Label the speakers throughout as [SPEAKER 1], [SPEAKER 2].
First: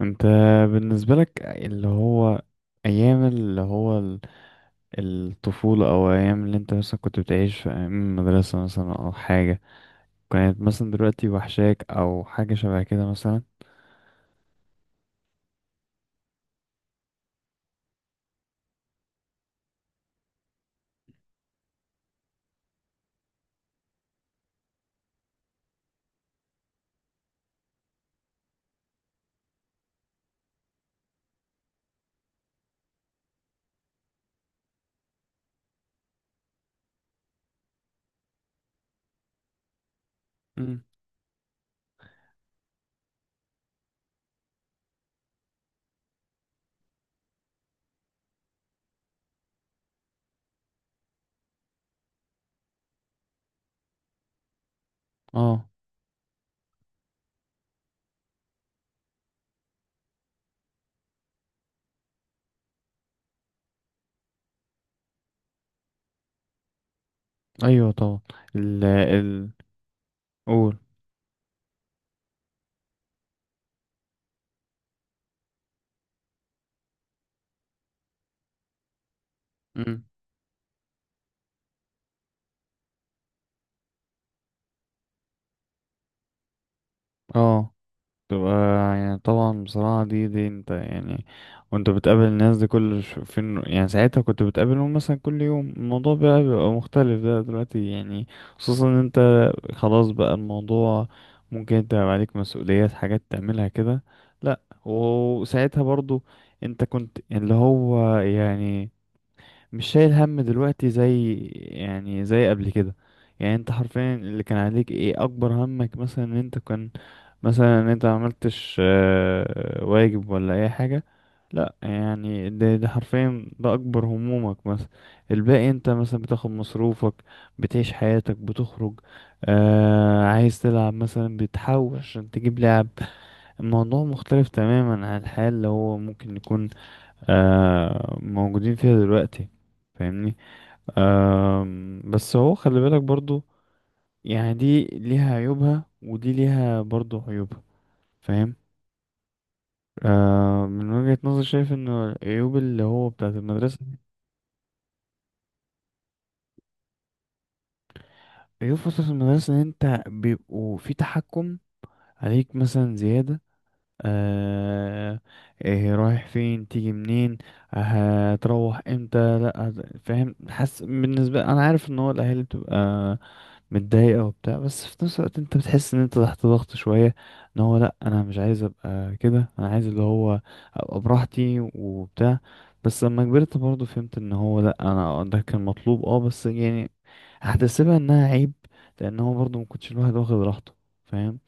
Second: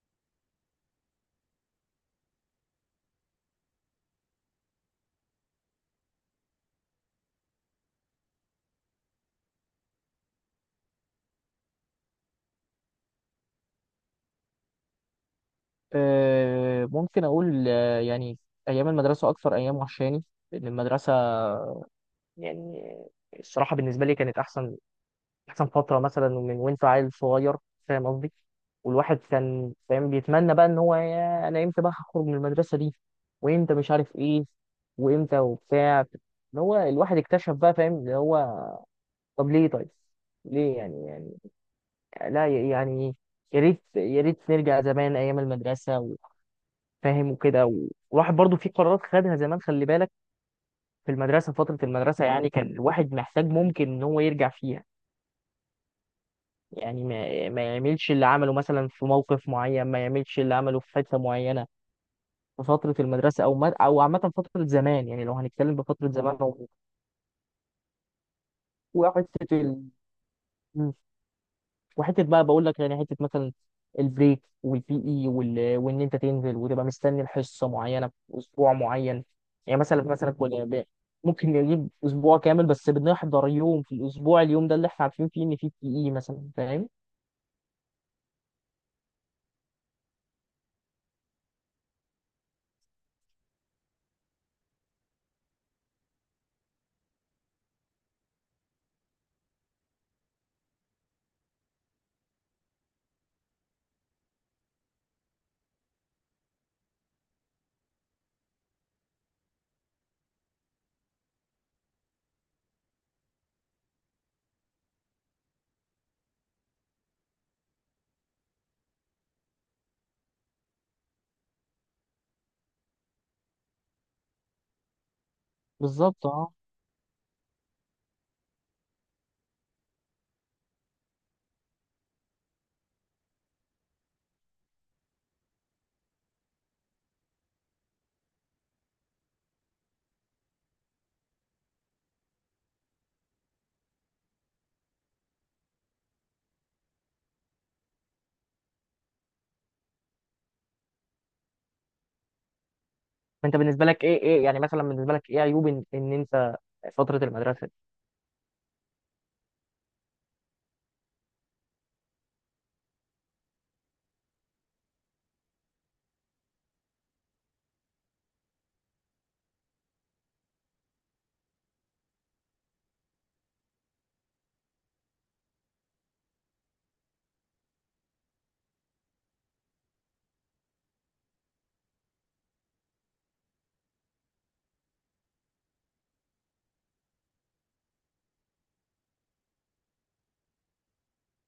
[SPEAKER 1] انت بالنسبة لك اللي هو ايام اللي هو ال- الطفولة او ايام اللي انت مثلا كنت بتعيش في ايام المدرسة مثلا او حاجة كانت مثلا دلوقتي وحشاك او حاجة شبه كده مثلا؟
[SPEAKER 2] ممكن أقول يعني أيام المدرسة أكثر أيام وحشاني، لأن المدرسة، يعني الصراحة بالنسبة لي كانت أحسن فترة، مثلا من وأنت عيل صغير، فاهم قصدي؟ والواحد كان فاهم، بيتمنى بقى إن هو، يا أنا إمتى بقى هخرج من المدرسة دي، وإمتى مش عارف إيه، وإمتى وبتاع، إن هو الواحد اكتشف بقى، فاهم اللي هو طب ليه؟ طيب ليه؟
[SPEAKER 1] امم
[SPEAKER 2] يعني لا، يعني يا ريت يا ريت نرجع زمان أيام المدرسة، فاهم وكده والواحد برضو في قرارات خدها زمان، خلي بالك، في المدرسة، فترة المدرسة يعني كان الواحد محتاج ممكن ان هو يرجع فيها،
[SPEAKER 1] اه،
[SPEAKER 2] يعني ما يعملش اللي عمله مثلا في موقف معين، ما يعملش اللي عمله في حتة معينة في فترة المدرسة، او ما او عامة فترة زمان، يعني لو هنتكلم بفترة زمان
[SPEAKER 1] ايوه طبعا. ال
[SPEAKER 2] وفترة،
[SPEAKER 1] قول.
[SPEAKER 2] وحته بقى، بقول لك يعني حته مثلا البريك والبي اي وان انت تنزل وتبقى مستني الحصه معينه في اسبوع معين، يعني مثلا
[SPEAKER 1] امم.
[SPEAKER 2] مثلا ممكن نجيب اسبوع كامل بس بنحضر يوم في الاسبوع، اليوم ده اللي احنا عارفين فيه ان فيه بي اي مثلا، فاهم؟
[SPEAKER 1] اه، تبقى يعني طبعا بصراحة دي انت يعني وانت بتقابل الناس دي كل ش- فين، يعني ساعتها كنت بتقابلهم مثلا كل يوم، الموضوع بقى بيبقى مختلف ده دلوقتي يعني. خصوصا ان انت خلاص بقى الموضوع ممكن انت يبقى عليك مسؤوليات، حاجات تعملها كده. لا، وساعتها برضو انت كنت اللي هو يعني مش شايل هم دلوقتي زي يعني زي قبل كده. يعني انت حرفيا اللي كان عليك ايه، اكبر همك مثلا ان انت كان مثلا ان انت ما عملتش واجب ولا اي حاجة. لا يعني ده حرفيا ده اكبر همومك مثلا. الباقي انت مثلا
[SPEAKER 2] بالظبط
[SPEAKER 1] بتاخد
[SPEAKER 2] اه.
[SPEAKER 1] مصروفك، بتعيش حياتك، بتخرج، آه عايز تلعب مثلا بتحوش عشان تجيب لعب. الموضوع مختلف تماما عن الحياة اللي هو ممكن نكون آه موجودين فيها دلوقتي. فاهمني؟ بس هو خلي بالك برضو يعني دي ليها عيوبها ودي ليها برضو عيوبها. فاهم؟ آه، من وجهة نظري شايف ان العيوب اللي هو بتاعة
[SPEAKER 2] انت
[SPEAKER 1] المدرسة،
[SPEAKER 2] بالنسبه لك ايه يعني؟ مثلا بالنسبه لك ايه عيوب ان انت فتره المدرسه دي؟
[SPEAKER 1] عيوب فترة المدرسة، ان انت بيبقوا في تحكم عليك مثلا زيادة. آه، إيه رايح فين، تيجي منين، هتروح امتى، لا هت- فاهم، حاسس بالنسبه انا عارف ان هو الاهالي بتبقى متضايقه وبتاع، بس في نفس الوقت انت بتحس ان انت تحت ضغط شويه. ان هو لا انا مش عايز ابقى كده، انا عايز اللي هو ابقى براحتي وبتاع. بس لما كبرت برضه فهمت ان هو لا انا ده كان مطلوب، اه بس يعني هحتسبها انها عيب، لان هو برضه ما كنتش الواحد واخد راحته. فاهم؟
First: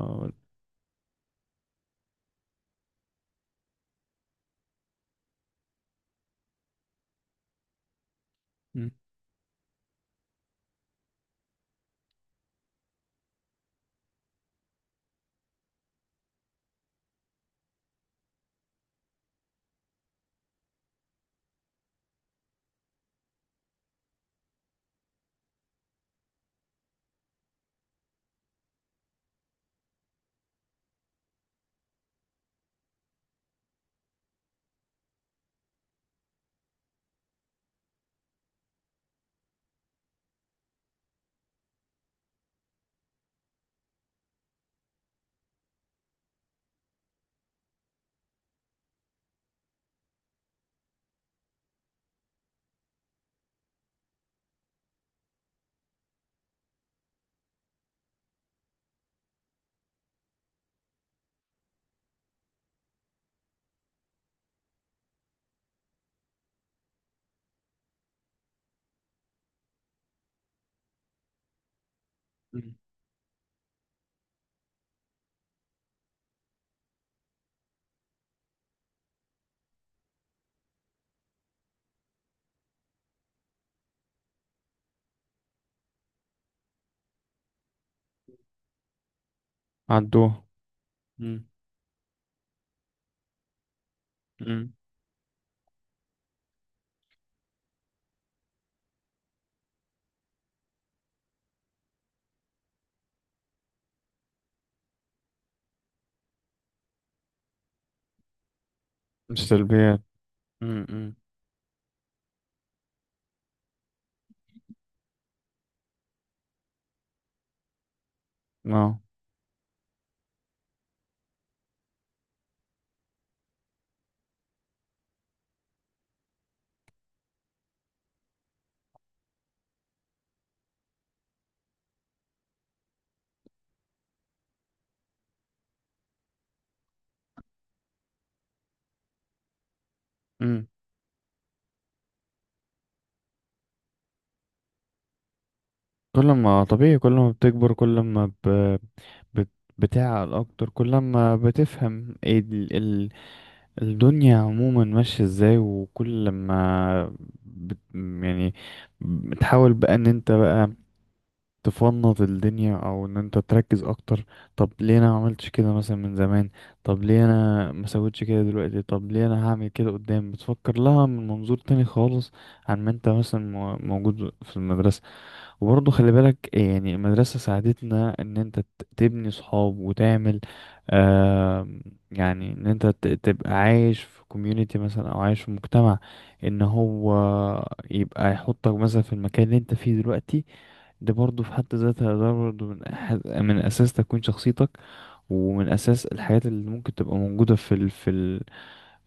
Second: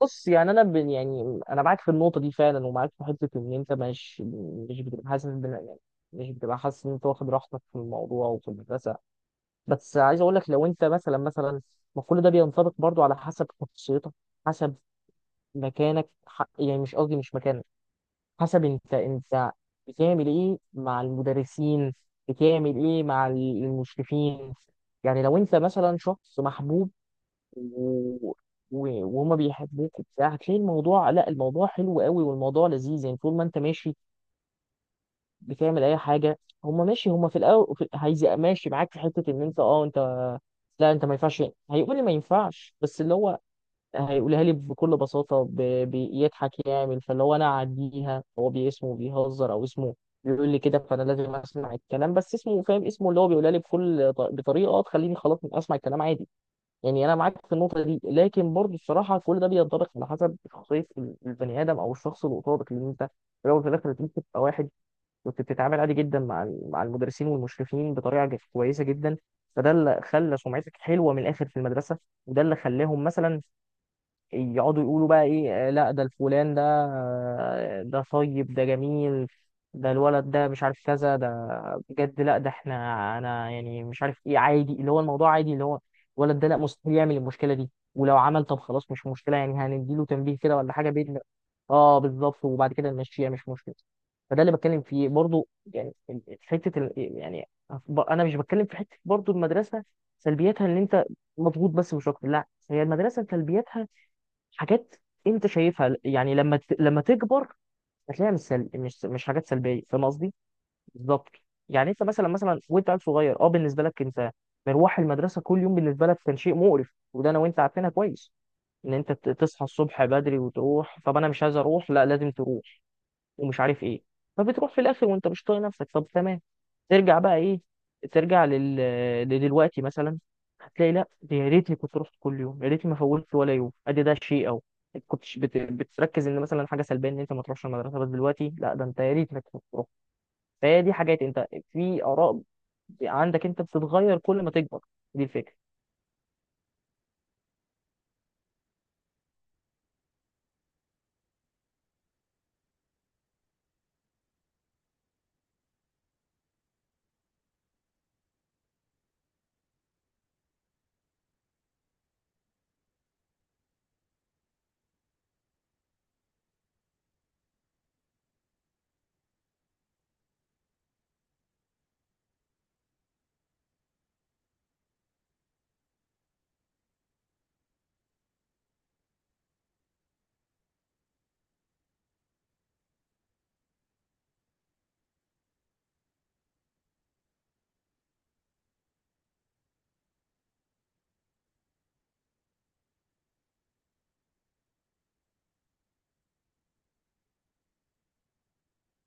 [SPEAKER 2] بص، يعني انا يعني انا معاك في النقطه دي فعلا، ومعاك في حته ان انت مش بتبقى حاسس يعني مش بتبقى حاسس ان انت واخد راحتك في الموضوع وفي المدرسه، بس عايز اقول لك، لو انت مثلا ما كل ده بينطبق برضو على حسب شخصيتك، حسب مكانك، يعني مش قصدي مش مكانك، حسب انت بتعمل ايه مع المدرسين، بتعمل ايه مع المشرفين، يعني لو انت مثلا شخص محبوب و... وهما بيحبوك وبتاع، هتلاقي الموضوع، لا الموضوع حلو قوي والموضوع لذيذ، يعني طول ما انت ماشي بتعمل اي حاجه هم ماشي، هم في الاول هيزق ماشي معاك في حته ان انت لا انت ما ينفعش، هيقول لي ما ينفعش، بس اللي هو هيقولها لي بكل بساطه بيضحك يعمل فاللي هو انا اعديها، هو باسمه بيهزر او اسمه بيقول لي كده، فانا لازم اسمع الكلام، بس اسمه فاهم، اسمه اللي هو بيقولها لي بكل بطريقه تخليني خلاص اسمع الكلام عادي. يعني انا معاك في النقطه دي، لكن برضه الصراحه كل ده بينطبق على حسب شخصيه البني ادم او الشخص اللي قصادك، لان انت في الاول وفي الاخر أنت ممكن تبقى واحد كنت بتتعامل عادي جدا مع مع المدرسين والمشرفين بطريقه كويسه جدا، فده اللي خلى سمعتك حلوه من الاخر في المدرسه، وده اللي خلاهم مثلا يقعدوا يقولوا بقى ايه، لا ده الفلان، ده ده طيب ده جميل، ده الولد ده مش عارف كذا، ده بجد لا ده احنا، انا يعني مش عارف ايه عادي، اللي هو الموضوع عادي، اللي هو الولد ده لا مستحيل يعمل المشكله دي، ولو عمل طب خلاص مش مشكله، يعني هنديله تنبيه
[SPEAKER 1] عدوه.
[SPEAKER 2] كده ولا حاجه باذن.
[SPEAKER 1] مم.
[SPEAKER 2] اه بالظبط، وبعد كده نمشيها مش مشكله، فده اللي
[SPEAKER 1] مم.
[SPEAKER 2] بتكلم فيه برضو، يعني حته يعني انا مش بتكلم في حته برضو المدرسه، سلبياتها ان انت مضغوط بس مش اكتر، لا هي المدرسه سلبياتها حاجات انت شايفها، يعني لما لما تكبر هتلاقيها مش حاجات
[SPEAKER 1] مش
[SPEAKER 2] سلبيه،
[SPEAKER 1] سلبيات.
[SPEAKER 2] فاهم قصدي؟
[SPEAKER 1] مم. مم.
[SPEAKER 2] بالظبط. يعني انت مثلا وانت عيل صغير، اه، بالنسبه لك انت مروح المدرسه كل يوم، بالنسبه لك كان شيء مقرف، وده انا وانت عارفينها كويس، ان
[SPEAKER 1] اه.
[SPEAKER 2] انت تصحى الصبح بدري وتروح، طب انا مش عايز اروح، لا لازم تروح ومش عارف ايه، فبتروح في الاخر وانت مش طايق نفسك، طب تمام، ترجع بقى ايه، ترجع لدلوقتي مثلا، هتلاقي لا دي يا ريتني كنت رحت كل يوم، يا ريتني ما فوتت ولا يوم، ادي ده شيء او كنتش بتركز ان مثلا حاجه سلبيه ان انت ما تروحش المدرسه، بس دلوقتي لا ده انت يا ريتك كنت رحت.
[SPEAKER 1] مم.
[SPEAKER 2] فهي دي حاجات انت في اراء عندك انت بتتغير كل ما تكبر، دي الفكره.
[SPEAKER 1] كل ما طبيعي، كل ما بتكبر، كل ما ب... بت... بتعقل اكتر، كل ما بتفهم إيه ال... الدنيا عموما ماشية ازاي، وكل ما بت... يعني بتحاول بقى ان انت بقى تفنط الدنيا او ان انت تركز اكتر. طب ليه انا ما عملتش كده مثلا من زمان؟ طب ليه انا ما سويتش كده دلوقتي؟ طب ليه انا هعمل كده قدام؟ بتفكر لها من منظور تاني خالص عن ما انت مثلا مو- موجود في المدرسة. وبرضه خلي بالك يعني المدرسة ساعدتنا إن أنت ت- تبني صحاب وتعمل آه، يعني إن أنت ت- تبقى عايش في كوميونيتي مثلا أو عايش في مجتمع، إن هو يبقى يحطك مثلا في المكان اللي أنت فيه دلوقتي. ده برضه في حد ذاتها ده برضه من أحد من أساس تكوين شخصيتك، ومن أساس الحاجات اللي ممكن تبقى موجودة في ال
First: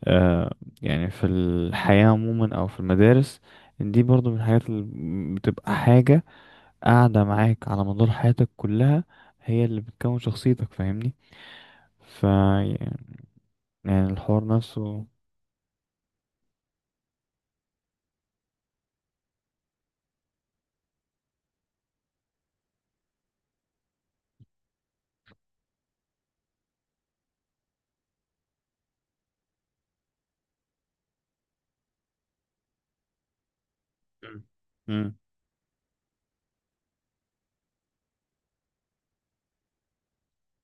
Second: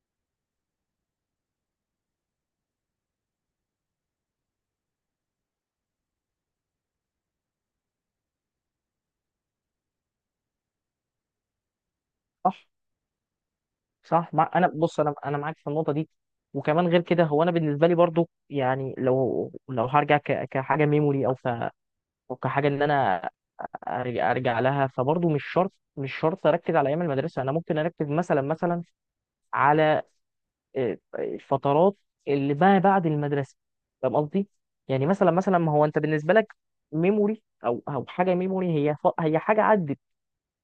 [SPEAKER 1] آه، يعني في الحياة عموما أو في المدارس. إن دي برضه من الحاجات اللي بتبقى حاجة قاعدة معاك على مدار حياتك كلها، هي اللي بتكون شخصيتك. فاهمني؟ ف
[SPEAKER 2] صح
[SPEAKER 1] يعني
[SPEAKER 2] صح
[SPEAKER 1] الحوار
[SPEAKER 2] انا بص،
[SPEAKER 1] نفسه.
[SPEAKER 2] انا معاك في النقطه دي، وكمان غير كده هو انا بالنسبه لي برضو، يعني لو هرجع كحاجه ميموري، او أو كحاجه ان انا أرجع لها، فبرضو مش شرط مش شرط اركز على ايام المدرسه، انا ممكن اركز مثلا على الفترات اللي ما بعد المدرسه، فاهم
[SPEAKER 1] مم.
[SPEAKER 2] قصدي؟ يعني
[SPEAKER 1] مم.
[SPEAKER 2] مثلا ما هو انت بالنسبه لك ميموري او حاجه ميموري، هي هي حاجه عدت،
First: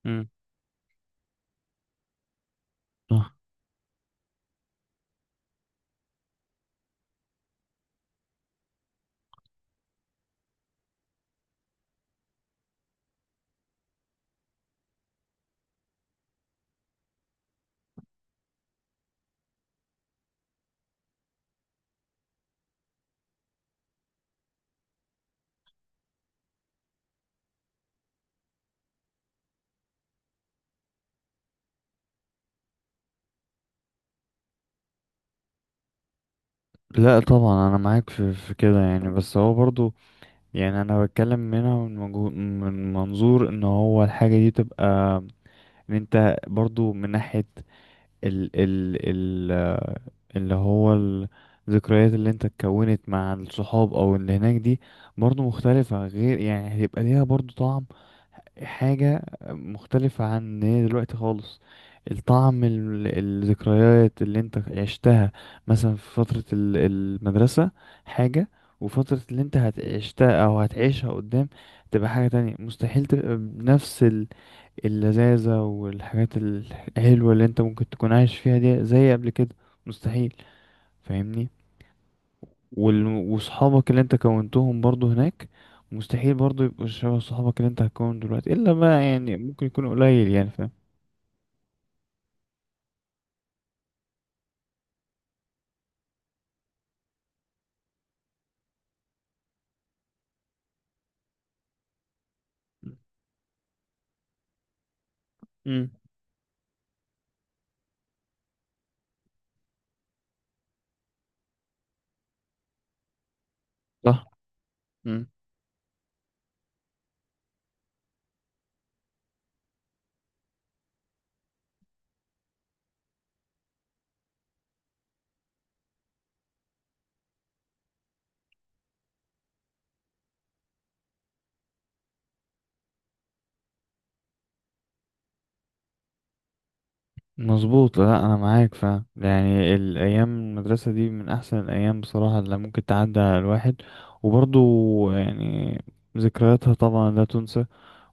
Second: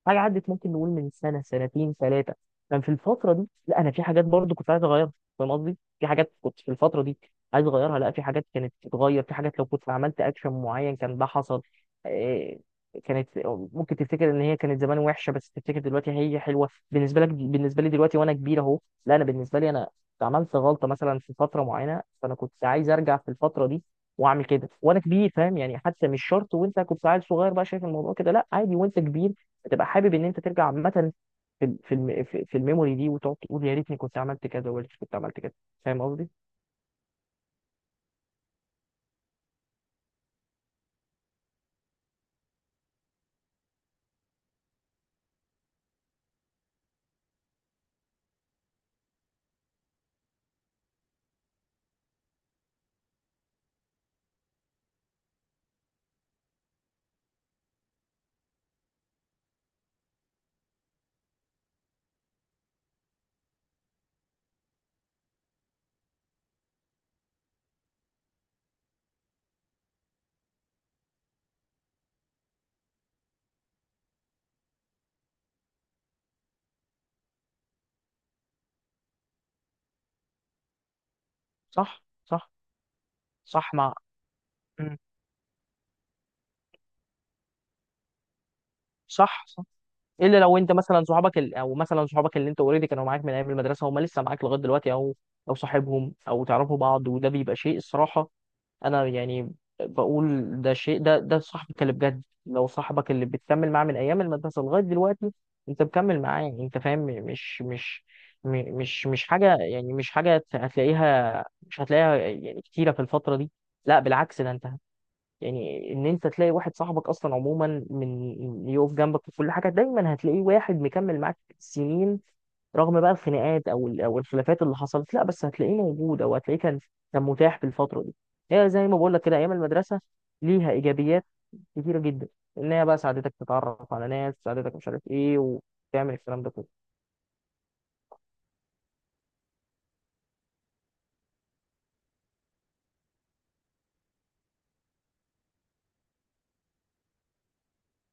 [SPEAKER 2] حاجه
[SPEAKER 1] مم.
[SPEAKER 2] عدت ممكن نقول من سنه سنتين ثلاثه، كان في
[SPEAKER 1] آه.
[SPEAKER 2] الفتره دي لا انا في حاجات برضو كنت عايز اغيرها، فاهم قصدي؟ في حاجات كنت في الفتره دي عايز اغيرها، لا في حاجات كانت تتغير، في حاجات لو كنت عملت اكشن معين كان ده حصل، آه، كانت ممكن تفتكر ان هي كانت زمان وحشه، بس تفتكر دلوقتي هي حلوه بالنسبه لك، بالنسبه لي دلوقتي وانا كبير اهو، لا انا بالنسبه لي انا عملت غلطه مثلا في فتره معينه، فانا كنت عايز ارجع في الفتره دي واعمل كده وانا كبير، فاهم يعني؟ حتى مش شرط وانت كنت عيل صغير بقى شايف الموضوع كده، لا عادي وانت كبير هتبقى حابب ان انت ترجع عامه في في الميموري دي، وتقعد تقول يا ريتني كنت عملت كذا، ويا ريتني كنت عملت كذا، فاهم قصدي؟
[SPEAKER 1] لا طبعا انا معاك في كده يعني، بس هو برضو يعني انا بتكلم منها من، مجو... من منظور ان هو الحاجة دي تبقى ان انت برضو من ناحية ال آه، اللي هو الذكريات اللي انت اتكونت مع الصحاب او اللي هناك دي برضو مختلفة. غير يعني هيبقى ليها برضو طعم، حاجة مختلفة عن هي دلوقتي خالص. الطعم ال- الذكريات اللي انت عشتها مثلا في فترة ال- المدرسة حاجة، وفترة اللي انت هتعشتها او هتعيشها قدام تبقى حاجة تانية، مستحيل تبقى بنفس ال- اللذاذة والحاجات الحلوة اللي انت ممكن تكون عايش فيها دي زي قبل كده، مستحيل. فاهمني؟
[SPEAKER 2] صح صح
[SPEAKER 1] وال-
[SPEAKER 2] صح
[SPEAKER 1] وصحابك اللي انت كونتهم
[SPEAKER 2] مم.
[SPEAKER 1] برضو هناك مستحيل برضو يبقوا شبه صحابك اللي انت هتكون دلوقتي، الا بقى يعني
[SPEAKER 2] صح صح.
[SPEAKER 1] ممكن يكون قليل
[SPEAKER 2] الا
[SPEAKER 1] يعني.
[SPEAKER 2] لو
[SPEAKER 1] فاهم؟
[SPEAKER 2] انت مثلا صحابك او مثلا صحابك اللي انت اوريدي كانوا معاك من ايام المدرسه، هم لسه معاك لغايه دلوقتي، او صاحبهم او تعرفوا بعض، وده بيبقى شيء الصراحه، انا يعني بقول ده شيء، ده صاحبك اللي بجد لو صاحبك اللي بتكمل معاه من ايام المدرسه لغايه دلوقتي، انت
[SPEAKER 1] امم.
[SPEAKER 2] مكمل معاه، انت فاهم مش حاجه، يعني مش حاجه هتلاقيها، مش هتلاقيها يعني كتيره في الفتره دي، لا
[SPEAKER 1] صح.
[SPEAKER 2] بالعكس ده انت،
[SPEAKER 1] امم.
[SPEAKER 2] يعني ان انت تلاقي واحد صاحبك اصلا عموما من يقف جنبك في كل حاجه دايما، هتلاقيه واحد مكمل معاك سنين رغم بقى الخناقات او او الخلافات اللي حصلت، لا بس هتلاقيه موجود، او هتلاقيه كان متاح في الفتره دي. هي زي ما بقول لك كده، ايام المدرسه ليها ايجابيات كتيره جدا، ان هي بقى ساعدتك تتعرف على ناس، ساعدتك مش عارف ايه، وتعمل الكلام ده كله.
[SPEAKER 1] مظبوط، لا انا معاك فاهم يعني الايام المدرسه دي من احسن الايام بصراحه اللي ممكن تعدي على الواحد. وبرضو يعني ذكرياتها طبعا لا تنسى،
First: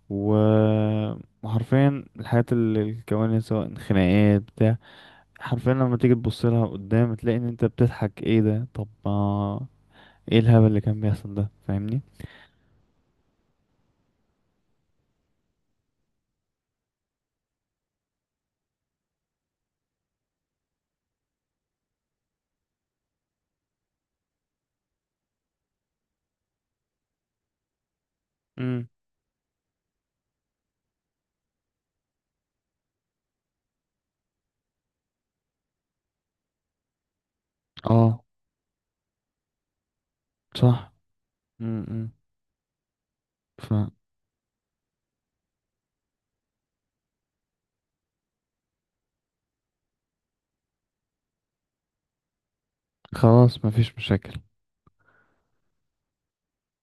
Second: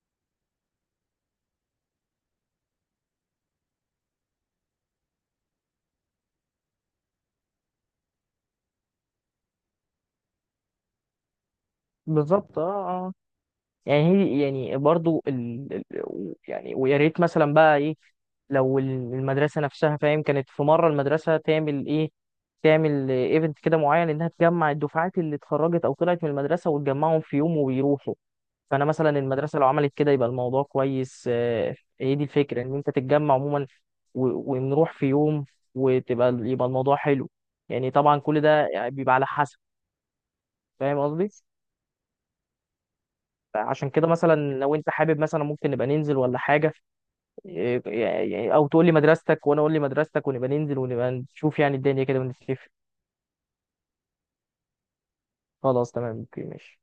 [SPEAKER 1] و- وحرفيا الحاجات اللي الكوانيس سواء خناقات بتاع، حرفيا لما تيجي تبص لها قدام تلاقي ان انت بتضحك، ايه ده؟ طب ما ايه الهبل اللي كان بيحصل ده؟ فاهمني؟
[SPEAKER 2] بالظبط اه. يعني هي يعني برضو يعني، ويا ريت مثلا بقى ايه، لو المدرسه نفسها فاهم كانت في مره المدرسه تعمل ايه، تعمل ايفنت كده معين انها تجمع الدفعات اللي اتخرجت او طلعت من المدرسه وتجمعهم في يوم ويروحوا، فانا
[SPEAKER 1] امم.
[SPEAKER 2] مثلا المدرسه لو عملت كده يبقى الموضوع كويس هي دي الفكره ان انت تتجمع عموما ونروح في يوم يبقى الموضوع حلو، يعني طبعا
[SPEAKER 1] اه
[SPEAKER 2] كل ده يعني بيبقى على حسب،
[SPEAKER 1] صح.
[SPEAKER 2] فاهم قصدي؟
[SPEAKER 1] امم. ف
[SPEAKER 2] عشان كده مثلا لو انت حابب مثلا ممكن نبقى ننزل ولا حاجه، او تقول لي مدرستك وانا اقول لي مدرستك ونبقى ننزل ونبقى نشوف يعني الدنيا كده ونتفق،
[SPEAKER 1] خلاص مفيش مشاكل.
[SPEAKER 2] خلاص تمام اوكي ماشي.